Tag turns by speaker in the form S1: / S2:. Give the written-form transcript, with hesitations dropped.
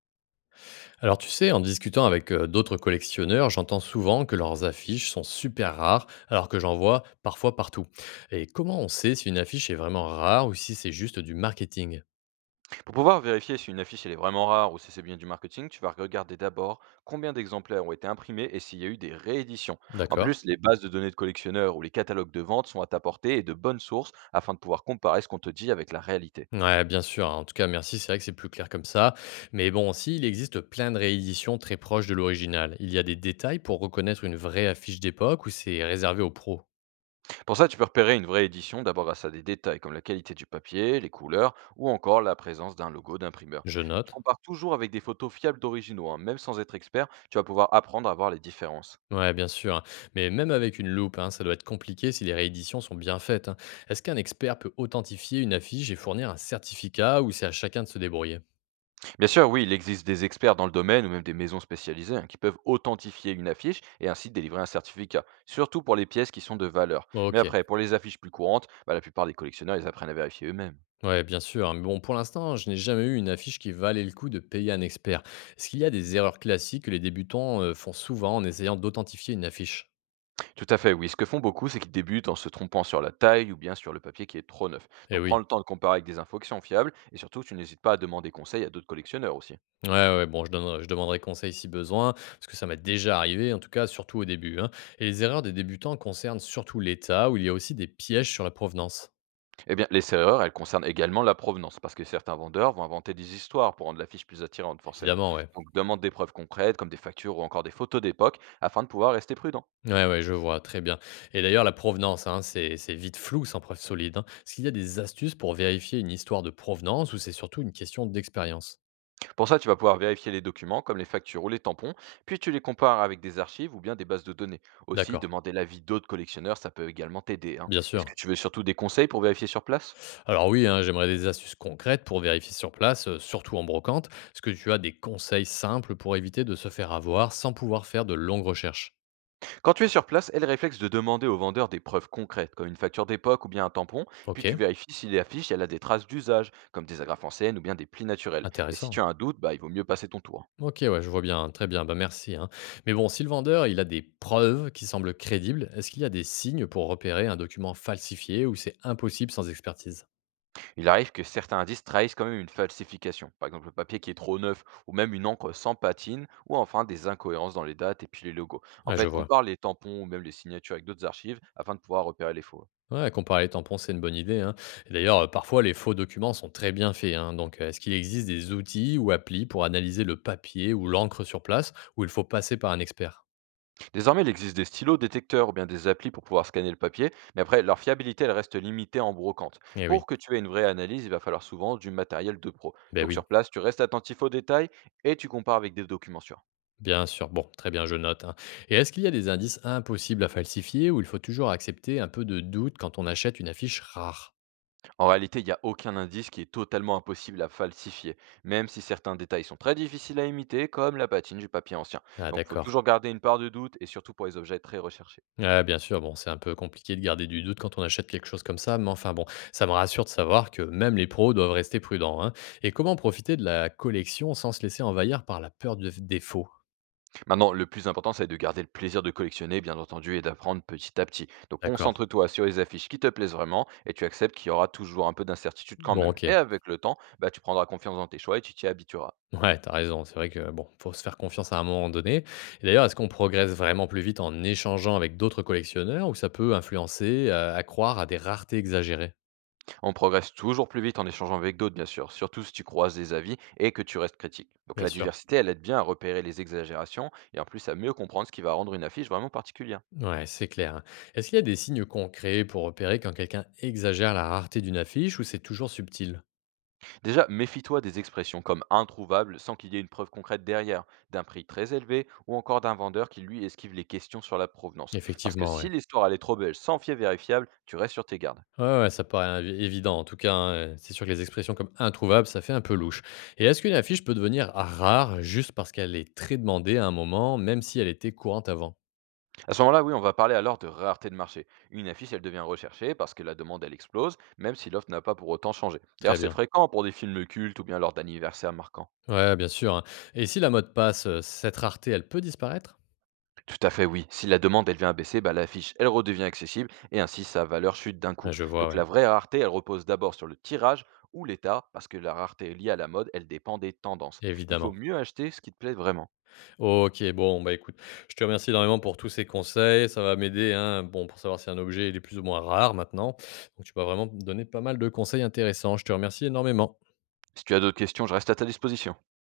S1: Alors tu sais, en discutant avec d'autres collectionneurs, j'entends souvent que leurs affiches sont super rares, alors que j'en vois parfois partout. Et comment on sait si une affiche est vraiment rare ou si c'est juste du marketing?
S2: Pour pouvoir vérifier si une affiche elle est vraiment rare ou si c'est bien du marketing, tu vas regarder d'abord combien d'exemplaires ont été imprimés et s'il y a eu des rééditions. En
S1: D'accord.
S2: plus, les bases de données de collectionneurs ou les catalogues de vente sont à ta portée et de bonnes sources afin de pouvoir comparer ce qu'on te dit avec la réalité.
S1: Ouais, bien sûr, hein. En tout cas, merci. C'est vrai que c'est plus clair comme ça. Mais bon, aussi, il existe plein de rééditions très proches de l'original. Il y a des détails pour reconnaître une vraie affiche d'époque ou c'est réservé aux pros?
S2: Pour ça, tu peux repérer une vraie édition d'abord grâce à des détails comme la qualité du papier, les couleurs ou encore la présence d'un logo d'imprimeur.
S1: Je
S2: Tu
S1: note.
S2: compares toujours avec des photos fiables d'originaux, hein, même sans être expert, tu vas pouvoir apprendre à voir les différences.
S1: Ouais, bien sûr, hein. Mais même avec une loupe, hein, ça doit être compliqué si les rééditions sont bien faites, hein. Est-ce qu'un expert peut authentifier une affiche et fournir un certificat ou c'est à chacun de se débrouiller?
S2: Bien sûr, oui, il existe des experts dans le domaine ou même des maisons spécialisées hein, qui peuvent authentifier une affiche et ainsi délivrer un certificat, surtout pour les pièces qui sont de valeur. Mais
S1: Ok,
S2: après, pour les affiches plus courantes, bah, la plupart des collectionneurs, ils apprennent à vérifier eux-mêmes.
S1: ouais, bien sûr, hein. Mais bon, pour l'instant, je n'ai jamais eu une affiche qui valait le coup de payer un expert. Est-ce qu'il y a des erreurs classiques que les débutants font souvent en essayant d'authentifier une affiche?
S2: Tout à fait, oui. Ce que font beaucoup, c'est qu'ils débutent en se trompant sur la taille ou bien sur le papier qui est trop neuf.
S1: Eh
S2: Donc prends le
S1: oui.
S2: temps de comparer avec des infos qui sont fiables et surtout, tu n'hésites pas à demander conseil à d'autres collectionneurs aussi.
S1: Ouais, ouais, bon, je demanderai conseil si besoin, parce que ça m'est déjà arrivé, en tout cas, surtout au début, hein. Et les erreurs des débutants concernent surtout l'état, où il y a aussi des pièges sur la provenance.
S2: Eh bien, les erreurs, elles concernent également la provenance, parce que certains vendeurs vont inventer des histoires pour rendre la fiche plus attirante, forcément.
S1: Évidemment, ouais.
S2: Donc, demande des preuves concrètes, comme des factures ou encore des photos d'époque, afin de pouvoir rester prudent.
S1: Ouais, ouais, je vois, très bien. Et d'ailleurs, la provenance, hein, c'est vite flou sans preuve solide, hein. Est-ce qu'il y a des astuces pour vérifier une histoire de provenance ou c'est surtout une question d'expérience?
S2: Pour ça, tu vas pouvoir vérifier les documents, comme les factures ou les tampons, puis tu les compares avec des archives ou bien des bases de données. Aussi,
S1: D'accord,
S2: demander l'avis d'autres collectionneurs, ça peut également t'aider, hein.
S1: bien
S2: Est-ce que
S1: sûr.
S2: tu veux surtout des conseils pour vérifier sur place?
S1: Alors oui, hein, j'aimerais des astuces concrètes pour vérifier sur place, surtout en brocante. Est-ce que tu as des conseils simples pour éviter de se faire avoir sans pouvoir faire de longues recherches?
S2: Quand tu es sur place, elle réflexe de demander au vendeur des preuves concrètes, comme une facture d'époque ou bien un tampon, puis
S1: Ok,
S2: tu vérifies si l'affiche elle a des traces d'usage, comme des agrafes anciennes ou bien des plis naturels. Et si tu
S1: intéressant.
S2: as un doute, bah, il vaut mieux passer ton tour.
S1: OK, ouais, je vois bien, très bien, bah, merci, hein. Mais bon, si le vendeur, il a des preuves qui semblent crédibles, est-ce qu'il y a des signes pour repérer un document falsifié ou c'est impossible sans expertise?
S2: Il arrive que certains indices trahissent quand même une falsification, par exemple le papier qui est trop neuf, ou même une encre sans patine, ou enfin des incohérences dans les dates et puis les logos. En
S1: Ouais, je
S2: fait,
S1: vois.
S2: compare les tampons ou même les signatures avec d'autres archives afin de pouvoir repérer les faux.
S1: Ouais, comparer les tampons, c'est une bonne idée, hein. Et d'ailleurs, parfois, les faux documents sont très bien faits, hein. Donc, est-ce qu'il existe des outils ou applis pour analyser le papier ou l'encre sur place où il faut passer par un expert?
S2: Désormais, il existe des stylos, détecteurs ou bien des applis pour pouvoir scanner le papier, mais après, leur fiabilité, elle reste limitée en brocante.
S1: Eh
S2: Pour
S1: oui,
S2: que tu aies une vraie analyse, il va falloir souvent du matériel de pro.
S1: ben
S2: Donc sur
S1: oui,
S2: place, tu restes attentif aux détails et tu compares avec des documents sûrs.
S1: bien sûr. Bon, très bien, je note, hein. Et est-ce qu'il y a des indices impossibles à falsifier où il faut toujours accepter un peu de doute quand on achète une affiche rare?
S2: En réalité, il n'y a aucun indice qui est totalement impossible à falsifier, même si certains détails sont très difficiles à imiter, comme la patine du papier ancien.
S1: Ah
S2: Donc il faut
S1: d'accord.
S2: toujours garder une part de doute et surtout pour les objets très recherchés.
S1: Ouais, bien sûr, bon, c'est un peu compliqué de garder du doute quand on achète quelque chose comme ça, mais enfin bon, ça me rassure de savoir que même les pros doivent rester prudents, hein. Et comment profiter de la collection sans se laisser envahir par la peur du défaut?
S2: Maintenant, le plus important, c'est de garder le plaisir de collectionner, bien entendu, et d'apprendre petit à petit. Donc
S1: D'accord.
S2: concentre-toi sur les affiches qui te plaisent vraiment, et tu acceptes qu'il y aura toujours un peu d'incertitude quand
S1: Bon,
S2: même. Et
S1: ok.
S2: avec le temps, bah, tu prendras confiance dans tes choix et tu t'y habitueras.
S1: Ouais, t'as raison. C'est vrai que bon, faut se faire confiance à un moment donné. Et d'ailleurs, est-ce qu'on progresse vraiment plus vite en échangeant avec d'autres collectionneurs ou ça peut influencer, accroire à des raretés exagérées?
S2: On progresse toujours plus vite en échangeant avec d'autres, bien sûr, surtout si tu croises des avis et que tu restes critique. Donc
S1: Bien
S2: la
S1: sûr.
S2: diversité, elle aide bien à repérer les exagérations, et en plus à mieux comprendre ce qui va rendre une affiche vraiment particulière.
S1: Ouais, c'est clair, hein. Est-ce qu'il y a des signes concrets pour repérer quand quelqu'un exagère la rareté d'une affiche ou c'est toujours subtil?
S2: Déjà, méfie-toi des expressions comme introuvable sans qu'il y ait une preuve concrète derrière, d'un prix très élevé ou encore d'un vendeur qui lui esquive les questions sur la provenance. Parce que
S1: Effectivement,
S2: si
S1: ouais.
S2: l'histoire elle est trop belle sans fier vérifiable, tu restes sur tes gardes.
S1: Ouais, ouais, ça paraît évident. En tout cas, hein, c'est sûr que les expressions comme introuvable, ça fait un peu louche. Et est-ce qu'une affiche peut devenir rare juste parce qu'elle est très demandée à un moment, même si elle était courante avant?
S2: À ce moment-là, oui, on va parler alors de rareté de marché. Une affiche elle devient recherchée parce que la demande elle explose, même si l'offre n'a pas pour autant changé. D'ailleurs,
S1: Très
S2: c'est
S1: bien.
S2: fréquent pour des films cultes ou bien lors d'anniversaires marquants.
S1: Ouais, bien sûr, hein. Et si la mode passe, cette rareté, elle peut disparaître?
S2: Tout à fait, oui. Si la demande elle vient à baisser, bah, la fiche elle redevient accessible et ainsi sa valeur chute d'un coup.
S1: Ah, je vois,
S2: Donc la
S1: ouais.
S2: vraie rareté, elle repose d'abord sur le tirage ou l'état, parce que la rareté liée à la mode, elle dépend des tendances. Il vaut
S1: Évidemment.
S2: mieux acheter ce qui te plaît vraiment.
S1: OK, bon, bah, écoute, je te remercie énormément pour tous ces conseils. Ça va m'aider, hein, bon, pour savoir si un objet, il est plus ou moins rare maintenant. Donc, tu m'as vraiment donné pas mal de conseils intéressants. Je te remercie énormément.
S2: Si tu as d'autres questions, je reste à ta disposition.